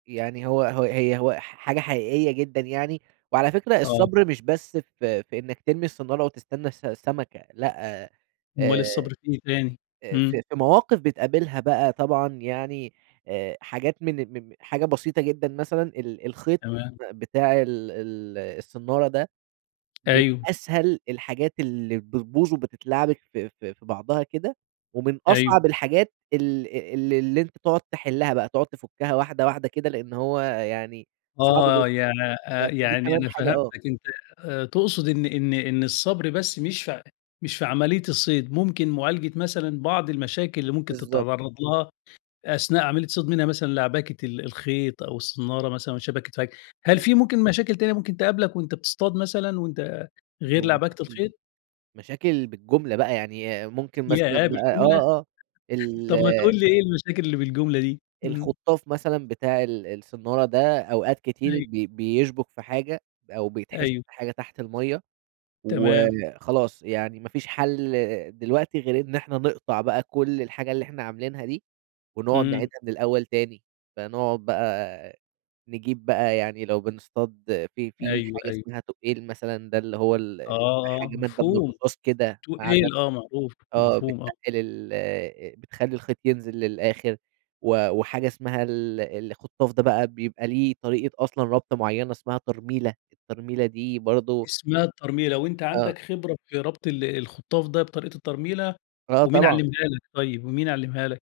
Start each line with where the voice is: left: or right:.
right: يعني هو هو هي هو ح حاجة حقيقية جدًا يعني، وعلى فكرة
left: آه.
right: الصبر مش بس في في إنّك ترمي الصنّارة وتستنى الس السمكة، لأ، آآ،
left: أُمّال
right: آآ،
left: الصبر في إيه تاني؟ امم.
right: في في مواقف بتقابلها بقى طبعًا يعني آآ، حاجات من مم حاجة بسيطة جدًا مثلًا، ال الخيط
left: تمام.
right: بتاع ال ال الصنّارة ده، من
left: أيوه.
right: أسهل الحاجات اللي بتبوظ وبتتلعبك في في في بعضها كده ومن
left: أيوه.
right: أصعب الحاجات ال ال اللي أنت تُقعُد تحلّها بقى، تُقعُد تُفُكّها واحدة واحدة كده، لإن هو يعني صعب
left: آه،
right: جدًا.
left: يعني
right: ف
left: أ
right: فدي
left: يعني
right: كمان
left: أنا
right: حاجة
left: فهمتك،
right: آه.
left: أنت آآ، تقصد إن إن إن الصبر بس مش فع مش في عملية الصيد، ممكن معالجة مثلًا بعض المشاكل اللي ممكن
right: بالضبط.
left: تتعرض لها أثناء عملية الصيد، منها مثلًا لعبكة ال الخيط أو الصنّارة مثلًا والشبك اتفك. هل في
right: [unintelligible]
left: ممكن مشاكل تانية ممكن تقابلك وأنت بتصطاد مثلًا وأنت
right: اللي
left: غير
right: هو
left: لعبكة
right: مشاكل
left: الخيط؟
right: مشاكل بالجملة بقى يعني ممكن مثلًا
left: ياه!
right: بقى
left: بالجملة؟
right: آه، آه ال
left: طب ما تقول لي إيه المشاكل اللي بالجملة دي؟ امم.
right: الخُطّاف مثلًا بتاع ال الصنّارة ده أوقات كتير
left: أي
right: ب بيشبُك في حاجة أو بيتحشر
left: أيوه.
right: في حاجة تحت المَيّة
left: تمام.
right: وخلاص، يعني ما فيش حل دلوقتي غير إن إحنا نقطع بقى كل الحاجة اللي إحنا عاملينها دي ونُقعد
left: امم.
right: نعيدها من الأول تاني. فنُقعد بقى نجيب بقى يعني لو بنصطاد في في
left: أيوه،
right: حاجة
left: أيوه.
right: اسمها تُقّيل مثلًا، ده اللي هو ال
left: آه،
right: حاجة مادة من
left: مفهوم.
right: الرصاص كده، معدن،
left: تُقّيل، آه معروف،
right: آه بتّقِّل
left: مفهوم آه.
right: ال بتخلّي الخيط ينزل للآخر و وحاجة اسمها ال الخُطّاف ده بقى بيبقى ليه طريقة أصلًا ربطة مُعينة اسمها ترميلة، الترميلة دي برضه
left: اسمها الترميلة، وأنت
right: آه.
left: عندك خبرة في ربط ال الخطاف ده بطريقة الترميلة؟
right: آه
left: ومين
right: طبعًا.
left: علمها لك طيب، ومين علمها لك؟